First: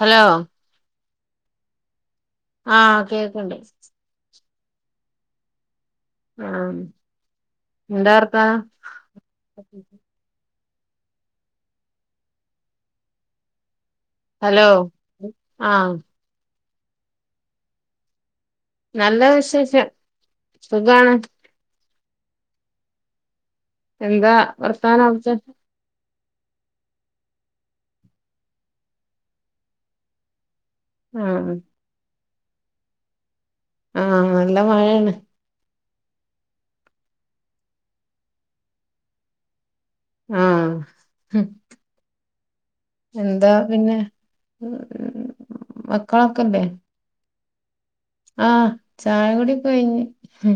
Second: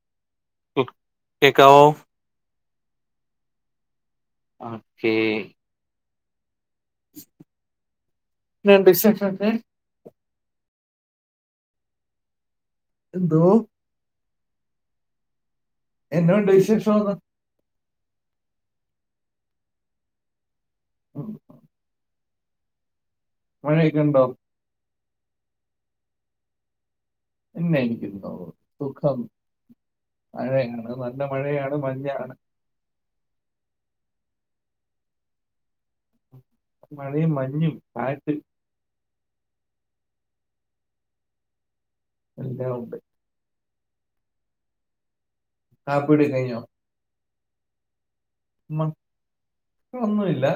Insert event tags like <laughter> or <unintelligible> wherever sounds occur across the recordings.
Hello ഉം കേക്കാവോ ആ കേക്കിണ്ട് ഓക്കേ ആ <unintelligible> വിശേഷൊക്കെ? എന്തോ ഹലോ ആഹ് എന്നാ ഒണ്ട് വിശേഷ് നല്ല വിശേഷം സുഖാണ് ഉം മഴയൊക്കെ ഉണ്ടോ എന്താ വർ <unintelligible> പിന്നെ എനിക്ക് <unintelligible> സുഖം മഴയെ നല്ല ആഹ് മഴയാണ് മഞ്ഞാണ് ആഹ് നല്ല മഴയാണ് മഴയും മഞ്ഞും കാറ്റും ആഹ് <unintelligible> എന്താ പിന്നെ കാപ്പികുടി മക്കളൊക്കെല്ലേ? ആഹ് <unintelligible> ചായ കുടി കഴിഞ്ഞ് ഒന്നുവില്ല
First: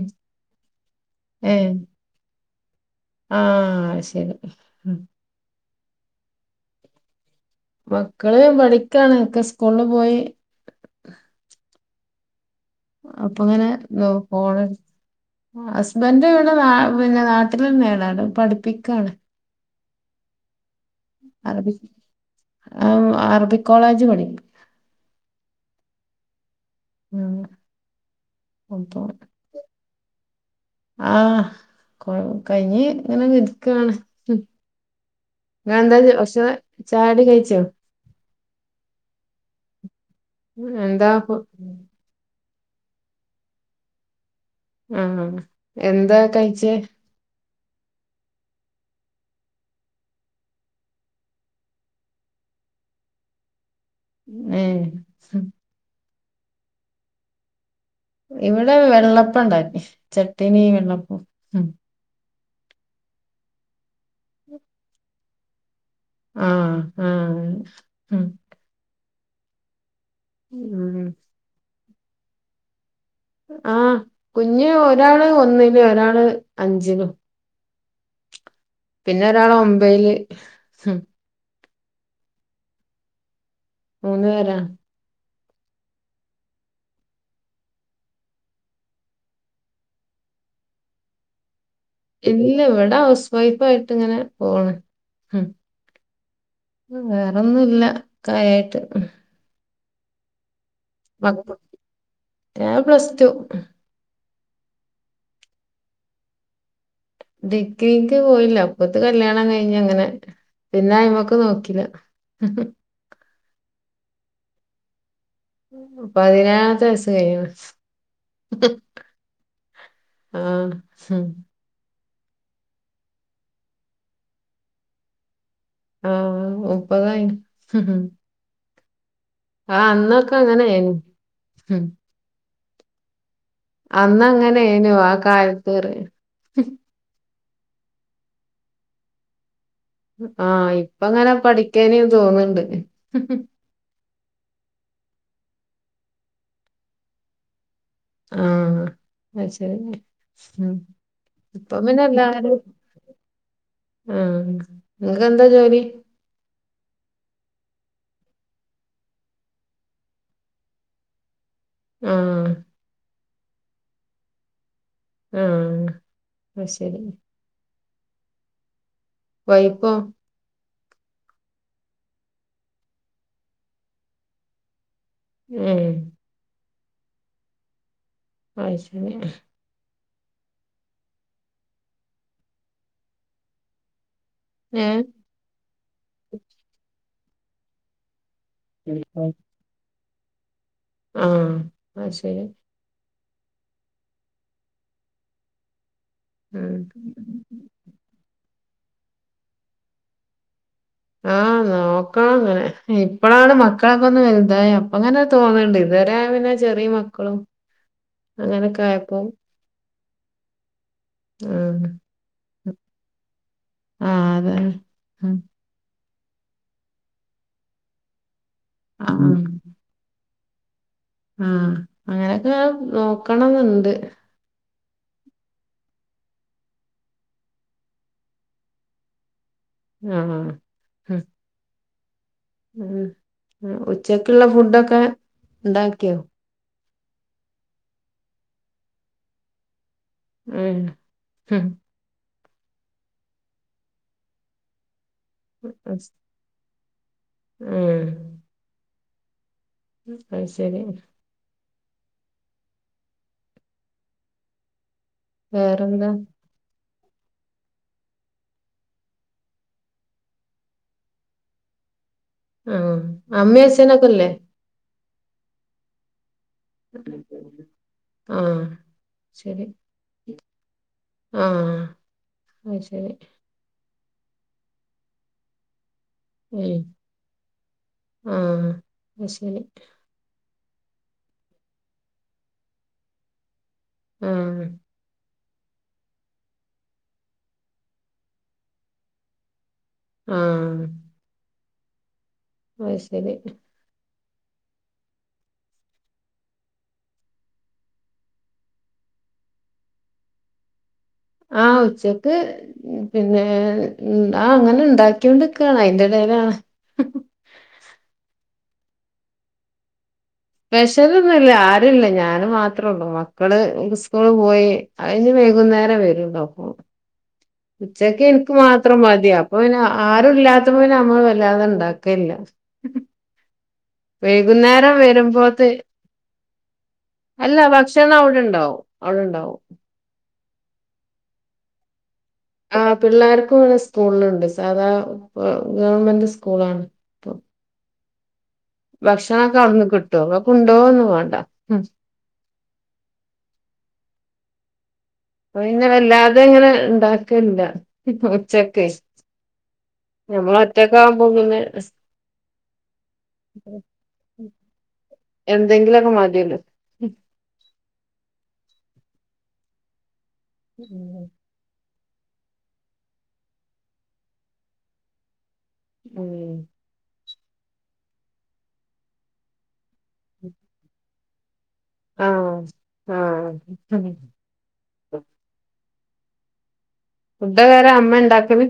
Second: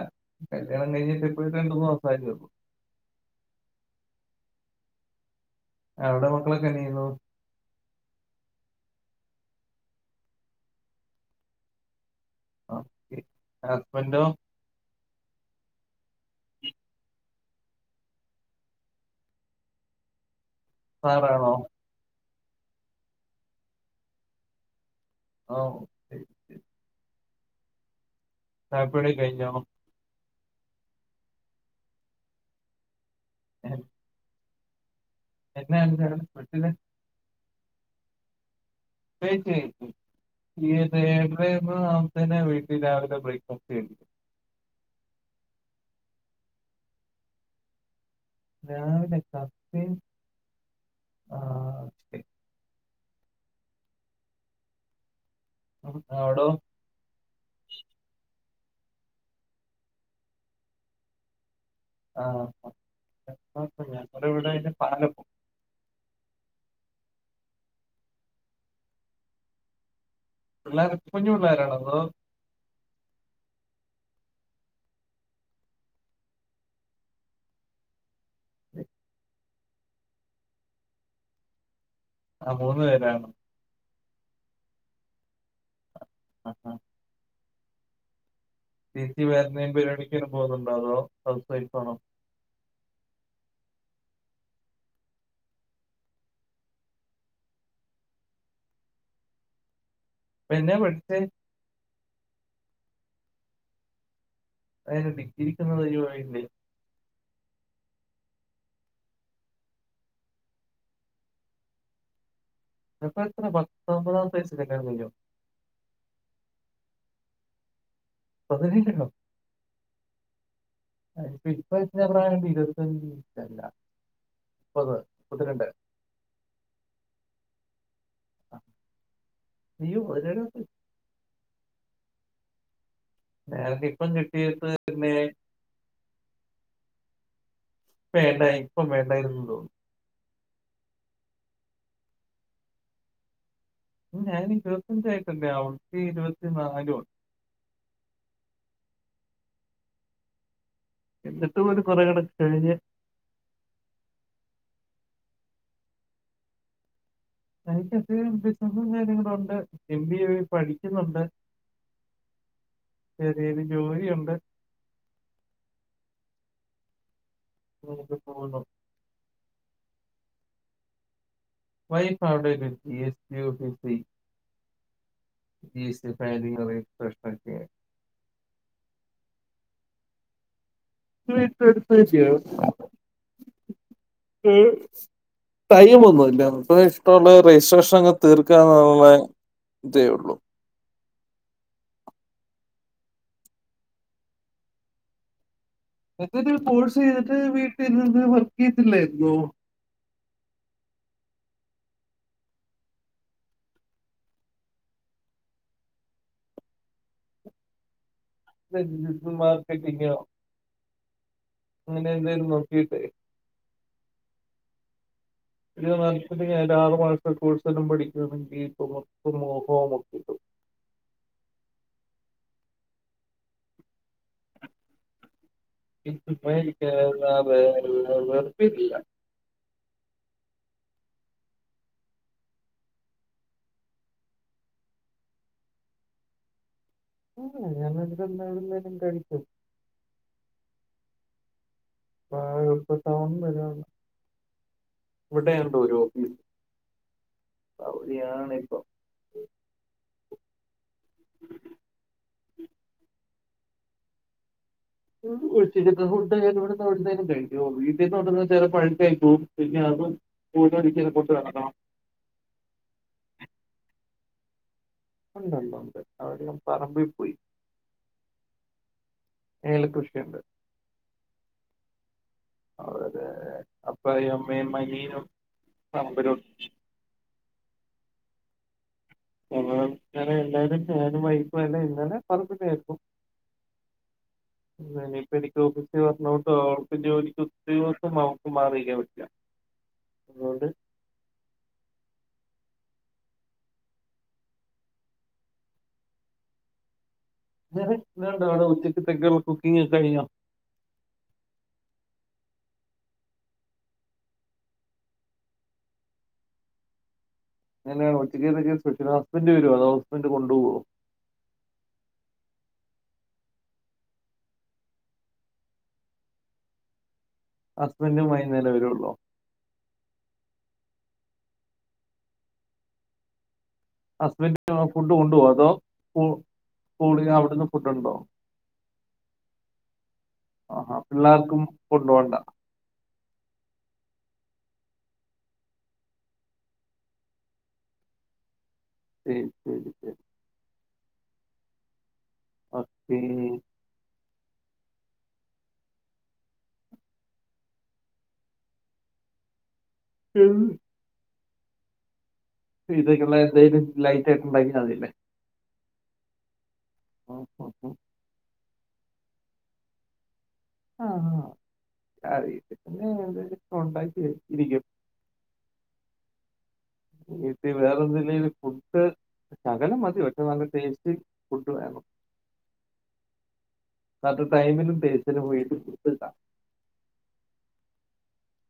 കല്യാണം കഴിഞ്ഞിട്ട് ഇപ്പഴ്‌ത്തേന് രണ്ടു മൂന്നു മാസായതേ ഒള്ളൂ ആ ശെരി അവടെ മക്കളൊക്കെന്നയ്യുന്നു മക്കള് പഠിക്കാണ് ഒക്കെ സ്കൂളില് പോയി ഓക്കേ അപ്പൊ ങ്ങനെ നോ ഹസ്ബൻഡോ ഫോണെട്ത്ത് ഹസ്ബൻഡ വീടെ ന പിന്നെ നാട്ടിലെന്നെണ് അടെ പഠിപ്പിക്കണ് പറണോ ആ അറബി കോളേജ് പഠിപ്പിക്ക ഓ ശെരി ഉം തറപ്പണിക്കെ കഴിഞ്ഞോ ആഹ കൊ കയ്ഞ്ഞ് അങ്ങനെ എ- നിൽക്കാണ്ന്ന് എന്നാ ഇങ്ങളെന്താ ഉണ്ട് ചെ അവിടെ സ്പെഷ്യല് <unintelligible> ചായുടി കഴിച്ചോ കഴിച്ച് കഴിച്ച് ഈ എന്താ ഫു- <unintelligible> വി ഇ രാവിലത്തെ ബ്രേക്ക്ഫാസ്റ്റ് <unintelligible> ആ എന്താ കഴിച്ചേ രാവിലെ കപ്പിം ആ ഏ ഓടൊ ഇവിടെ വെള്ളപ്പ ണ്ടാക്കി ചട്ടിനിവെള്ളപ്പോം ഉം ആ ഞങ്ങളിവിടെ അതിന് പാലപ്പം ആ ആ ഉം പിള്ളേര ഉം. കുഞ്ഞു പിള്ളോരാണോ ഓ ആഹ കുഞ്ഞ് ഒരാള് ഒന്നില് ഒരാള് അഞ്ചില് പിന്നെ ഒരാള് ഒമ്പൈയില് ആ മൂന്ന് പേരാണ് മൂന്ന് പേരാ അ ആ ആ ചേചി വേറെന്നേലും പരിവാടി ക്കേനും പോകുന്നുണ്ടോ അതോ ഹൗസ് വൈഫാണോ ഇല്ല ഇവിടെ ഹൗസ് വൈഫായിട്ട് ങ്ങനെ പോണ് ഉം വേറൊന്നുല്ല കാര്യായിട്ട് എന്നാ പഠിച്ചേ ഞാ പ്ലസ് ടു അയെനെ ഡിഗ്രി ക്കൊന്നു <unintelligible> ഡിഗ്രിക്ക് പോയില്ല അപ്പത്ത് കല്യാണം കഴിഞ്ഞ ങ്ങനെ പിന്നെ അയ്മക്ക് നോക്കില്ല ഇപ്പ എത്ര പത്തൊമ്പതാമത്തെ വയസ്സില് കല്ല്യാണം കഴിഞ്ഞോ പതിനെഴാമത്തെ വയസ്സ് കഴിഞ്ഞ്ണ് പതിനേഴ് ലോ ആ ഉം അ ഇപ്പ പ്പ പ്രായണ്ട് ഇരുത്തഞ്ജ് അല്ല മുപ്പത് മുപ്പത്തിരണ്ട് ആഹ് മുപ്പത്കഴിഞ് ആഹ് അയ്യോ അന്നൊക്കെ പതിനേഴ് വയസ്സ്. അങ്ങനെയി ഉം ഞാനൊക്കെ ഇപ്പം അന്ന് കിട്ടിയിട്ട് അങ്ങനെനോ ആ തന്നെ കാലത്ത്റെ പെണ്ട ഇപ്പൊ വേണ്ടായിരുന്നുന്ന് തോന്നു ആഹ് ഇപ്പ അങ്ങനെ പഠിക്കാനേ തോന്നണ്ട് ഞാൻ ഇരുപത്തിഞ്ചായിട്ട്ണ്ട അവക്ക് ഇരുപത്തി നാലുവാ ആഹ് അയ്ശരി ഉം എന്നിട്ടും ഇപ്പ ഒരു കുറെ പിന്നെ കൂടെ എല്ലാരും കഴിഞ്ഞ് ആ നിനക്ക്ന്താ ജോലി? എനിക്ക്ത്രം ബിസിനസും കാര്യങ്ങളുംണ്ട് എം ബി എ പഠിക്കുന്നുണ്ട് ആഹ് ചെറിയൊരു ജോലിയുണ്ട് ആഹ് അയ്ശരി <unintelligible> പോണോ വൈഫോ? വൈഫ് അവിടൊരു ജി എസ്‌ ടി ഓഫിസി ഏഹ് ഈസ് <unintelligible> പ്രശ്നൊക്കെയാ അയ്ശരി <unintelligible> ചെയ ഉം ഏഹ് ടൈം ഒന്നും ഇല്ല <unintelligible> <unintelligible> രജിസ്ട്രേഷൻ അങ്ങ് തീർക്കാന്ന് തേ ഉള്ളൂ ആ അയ്ശരി എന്തെങ്കിലും ഉം കോഴ്സ് ചെയ്തിട്ട് വീട്ടിൽ നിന്ന് ത്തിലായിരുന്നോ ആ നോക്കാം അങ്ങനെ ഇപ്പഴാണ് മക്കളൊക്കെ ഒന്ന് വലുതായെ അപ്പങ്ങനെ തോന്നണ്ട് ഇതുവരെ പിന്നെ ചെറിയ മക്കളും അങ്ങനൊക്കെ ഇപ്പ ആയപ്പോ ഡിജിറ്റൽ മാർക്കറ്റിംഗോ ആഹ് അങ്ങനെ എന്തേലും നോക്കിട്ടെ ആ അതെ ഉം <inaudible> ഒരു ആറ് മാസത്തെ കോഴ്സ് ഒന്നും പഠിക്ക <unintelligible> ആ അങ്ങനെയൊക്കെ നോക്കണംന്നുണ്ട് <inaudible> വെറുപ്പില്ല ആഹ് ഉം ഉം ഉച്ചക്കുള്ള ഫുഡൊക്കെ ഉണ്ടാക്കിയോ കഴിക്കും <unintelligible> ആ ആ ഇപ്പംടൗണ് വരാണ് ഇവിടെയാണ്ടോരു ഓഫീ ഉം അൗടിയാണിപ്പൊ അത് ശരി വിളിച്ചിട്ട് ഒക്കെ വേറെന്താ ഫുഡ് <unintelligible> എവിടെന്നെലും കഴിക്കും വീട്ടീന്ന് ചെലപഴുക്കായി പോവും പിന്നെ അതും പൊടിഞ്ഞോണ്ടിങ്ങനെ കൊണ്ടുനടക്കണം ആഅമ്മയച്ഛനൊക്കല്ലേ ഉണ്ടല്ലോ ഉണ്ട് അവരെല്ലാം ആ ശരി ഏലകൃഷിയുണ്ട് ആ അയ്ശരി പറയമ്മേ മലീനം <inaudible> ആ അങ്ങനെ ങ്ങനെ എന്തായും അ ഞാനും വൈഫും എല്ലാം ഇന്നലെ പറമ്പി ആായിരിക്കും ആ എനിക്ക് ഓഫീസിൽ വരണോണ്ടും അവക്ക് ജോലിക്ക് ഒരു ദിവസം അവക്ക് മാറിക്കാൻ പറ്റില്ല ആ അതുകൊണ്ട് അയ്ശരി വേറെ വേറെന്താണ് ഉച്ചക്ക് തെക്കുള്ള കുക്കിങ്ങോക്കെ കഴിഞ്ഞോ ആ ഉച്ചക്ക് പിന്നെ ആ അങ്ങനെ ഉണ്ടാക്കിയൊണ്ട്ക്കാണ് അയിന്റെ ഇടയിലാണ് എങ്ങനെയാണ്ഉച്ചയ്ക്ക്തെക്ക്‌ സ്പെഷ്യല് ഹസ്ബൻഡ് വരോ അതോ <unintelligible> സ്പെഷ്യൽ ഇല്ല ആരും ഇല്ല ഞാൻ മാത്രേ മക്കള് സ്കൂളിൽ പോയി അവര് ഇനി വൈകുന്നേരം വെരൂള്ളു ഉച്ചക്ക് ഹസ്ബൻഡും എനിക്ക് വൈകുന്നേരം മാത്രം വരുള്ളോ മതി അപ്പംആരും ഇല്ല അപ്പം പിന്നെ നമ്മൾ വല്ലാതെ ഉണ്ടാക്കലില്ല ഹസ്ബൻഡ് വൈകുന്നേരം ഫുഡ് കൊണ്ടുപോകുമോ വരുമ്പോഴേത്തെ അതോ സ്കൂളിൽ അല്ല അവിടുന്ന് ഫുഡ് ഉണ്ടോ ഭക്ഷണം അവിടെ ഉണ്ടാകും അവിടെ ഇണ്ടാവും പിള്ളാർക്കും കൊണ്ട് പോണ്ട പിള്ളാർക്ക് സ്കൂളിൽ ഇണ്ട് സാധാ ഗവണ്മെന്റ് സ്കൂൾ ആണ് ശരി ഭക്ഷണം ഒക്കെ ശരി അവിടുന്ന് ശരി കിട്ടും മാണ്ട ഉം മത്തി പ്പൊ പിന്നെ വെല്ലാതെങ്ങനെ ഇണ്ടാക്കലില്ല ഉച്ചക്ക് നമ്മൾ ഒറ്റക്കാവുമ്പോ പിന്നെ <unintelligible> <unintelligible> എന്തെങ്കിലൊക്കെ മതിയല്ലോ <unintelligible> ആ. ആ, <unintelligible> <unintelligible> മ് മ് വീട്ടിൽ വേറെ എന്തെങ്കിലും ഫുഡ് ശെകലം മതി പക്ഷെ നല്ല ടേസ്റ്റ് ഫുഡ്‌ വേണം ആഹ് ആഹ് <unintelligible> <unintelligible> ഫുഡോക്കെ ‌ ആരാ അമ്മ ഇണ്ടാക്കല്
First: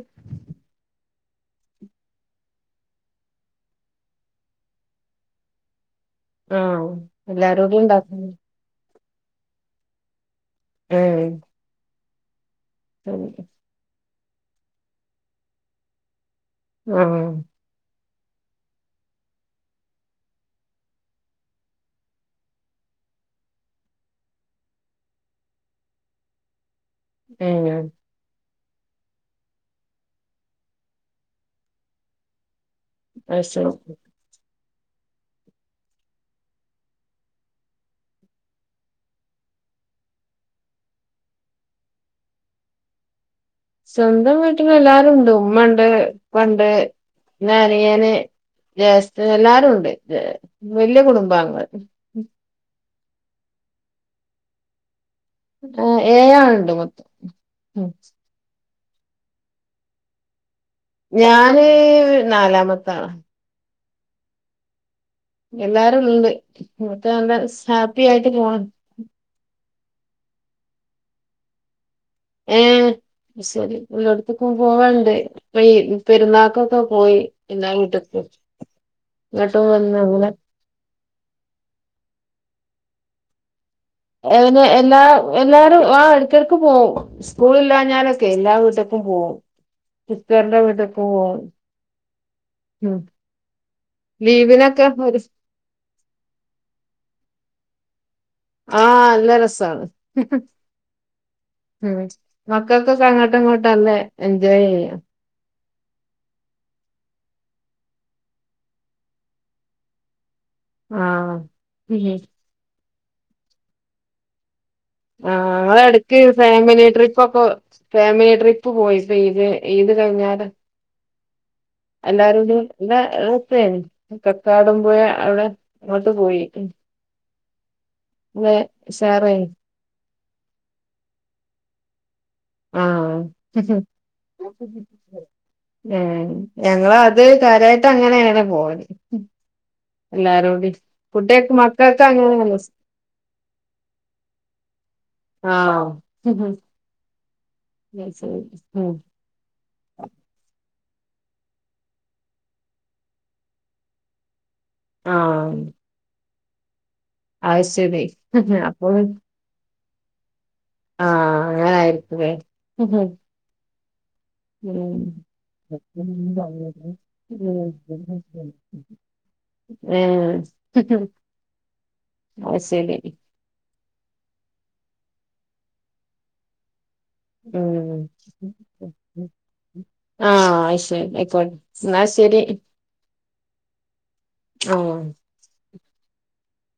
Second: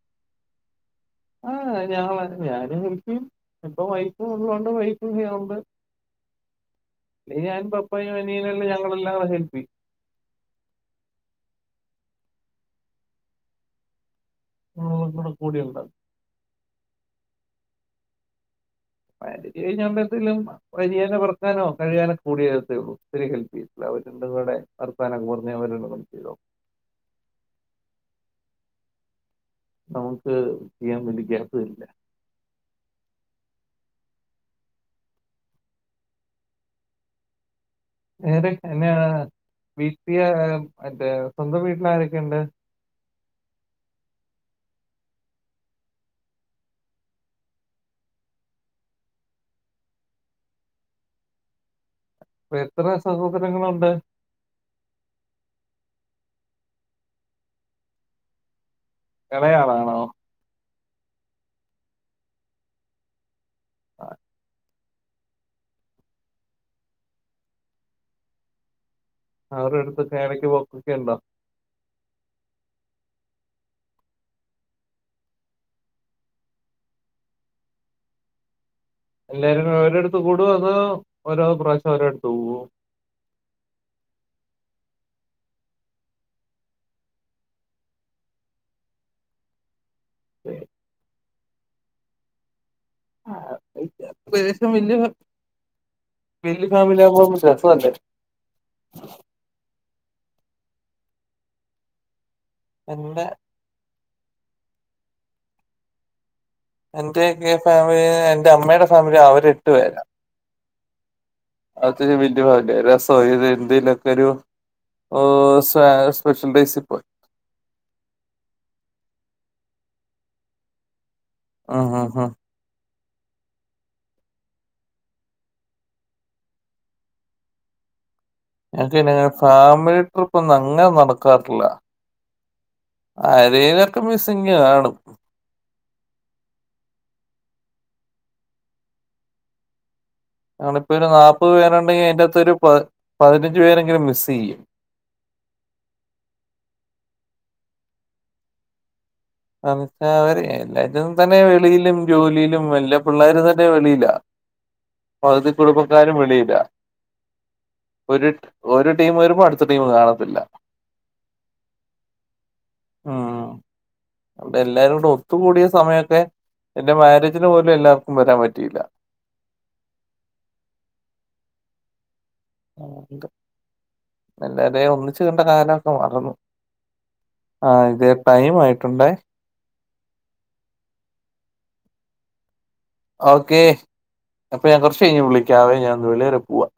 ആ ഞങ്ങളെന്നെയാ ഞാനും ഹെല്പ് ചെയ്യും ഇപ്പോ വൈഫ്‌ ഉള്ളത് കൊണ്ട് വൈഫും ചെയ്യുന്നുണ്ട് ആ എല്ലാരുടേം ഇണ്ടാക്കണേ ആ ഹെല്പ്പെയ്യും ഏ <unintelligible> കോളൊന്നും റെക്കോർഡ് ചെയ്യണ്ടാ ആ <unintelligible> <unintelligible> ആ നമ്മക്ക് ചെയ്യാൻ വേണ്ടി ഗ്യാപ് തരില്ല അതുശെരി <unintelligible> മറ്റേ സ്വന്തം വീട്ടിൽ ആരൊക്കെ ഇണ്ട് സ്വന്തം വീട്ടിൽ എല്ലാരും ഇണ്ട് ഉമ്മണ്ട് ഉപ്പണ്ട് പിന്നെ അനിയന് ജേഷ്ട്ട എല്ലാരും ണ്ട് വെല്യ കുടുംബ എത്ര സഹോദരങ്ങൾ ഉണ്ട് ഏഴ് ആള് ഇണ്ട് മൊത്തം എളേ ആളാണോ ഞാന് നാലാമത്താണ്. ആഹാ.. ! എല്ലാരും ഉണ്ട്, മക്കള് നല്ല ഹാപ്പി ആയിട്ട് പോണ്. അവരു അടുത്ത് ഒക്കെ എടക്ക് പോക്കൊക്കെ ഉണ്ടോ? ഏയ... ശരി എല്ലായിടത്തക്കും പോവാണ്ട് ഇപ്പോ ഈ- പെരുന്നാാക്കൊക്കെ പോയി എല്ലാ വീട്ടക്ക്. എല്ലാവരും ഓരോടുത്ത് കൂടോ അതോ ഓരോ പ്രാവശ്യം ഓരോടുത്ത് പോകോ? എല്ലാ.. എല്ലാരും ആഹാ ഇടക്കിടക്കും പോവും സ്കൂള്- ഇില്ലാഞ്ഞാലൊക്കെ എല്ലാ- വീട്ടേക്കും പോവും. <inaudible> ഉം അത്യവശ്യം ലീവിനൊക്കെ ഒരു വല്ല്യ ഫാമിലി ആകുമ്പോകൊഴപ്പല്ല. <inaudible> ആഹാ നല്ല രസാണ്. ഉം.. ! മക്കൾക്കെ എന്റെ അങ്ങോട്ടം ഇങ്ങോട്ടല്ലേ? എൻജോയ് ചെയ്യാം. എന്റെക്കെ ഫാമിലി എന്റെ- അമ്മയുടെ ഫാമിലി അവര് എട്ടു പേരാണ്. ആഹ് ഉം <unintelligible> <unintelligible> എന്തതിലൊക്കെ ഒരു. ഓഹ് ആഹാ സ്പെ എടുക്ക് സ്പെഷ്യൽ ഡേയ്സിൽ ഫാമിലി പോയി ട്രിപ്പ് ഒക്കെ- ഫാമിലി ട്രിപ്പ് പോയിപ്പോ ഇത്, ഇത് കഴിഞ്ഞാല്. ഉം ഉം ഉം എല്ലാരോടി എന്നാ- അവിത്ത കക്കാടംപോയ അവിടെ, അങ്ങോട്ട് പോയി ഉം. എനക്ക്ന്നങ്ങന ഫാമിലി ട്രിപ്പ് ഒന്നും- അങ്ങനെ നടക്കാറില്ല. ആഹ് ആരേലൊക്കെ മിസ്സിങ് കാണും. ഞങ്ങളാത് കാര്യായിട്ട് അങ്ങനേണ് പോവല്. എല്ലാരൂടി അണ ഇപ്പോ ഒരു നാല്പത് കുട്ടികൾക്ക് പേരുണ്ടെങ്കിൽ മക്കൾക്ക് അയിന്റെ അത്ത് ഒരു അങ്ങനെയാണ് ഇഷ് പതിനഞ്ചു പേരെങ്കിലും മിസ്സ്‌ ചെയും. ആഹാ ശരി ഉം.. ! <unintelligible> ഇതും തന്നെ വെളിയിലും, ജോലിയിലും വല്ല പിള്ളേര തന്നെ വെളിയിലാ. പകുതി ആഹ് കുടുംബക്കാരും വെളിയിലും. അത് ശരി ഒരു ടീം വരുമ്പ അടു- കാണത്തില്ല. ആഹാ അങ്ങനായിരിക്കുലേ. ഉം അവിടെ എല്ലാരും കൂടെ ഒത്തുകൂടിയ സമയൊക്കെ എന്റെ മാരേജിന് പോലും എല്ലാവർക്കും വരാൻ പറ്റിയില്ല. <inaudible> ആ ശരി എല്ലാരെ ഒന്നിച്ച് ണ്ട കാലൊക്കെ മറന്നു ആ ഇതേ ടൈം ആയിട്ടുണ്ടേ ആ അശെരി അയ്ക്കോട്ടെ ന്നാ ശെരി ഓക്കെ അപ്പൊ ഞാൻ ആഹ് കൊറച്ച് കഴിഞ്ഞ് വിളിക്കാവേ ഞാൻ <unintelligible> പോവാ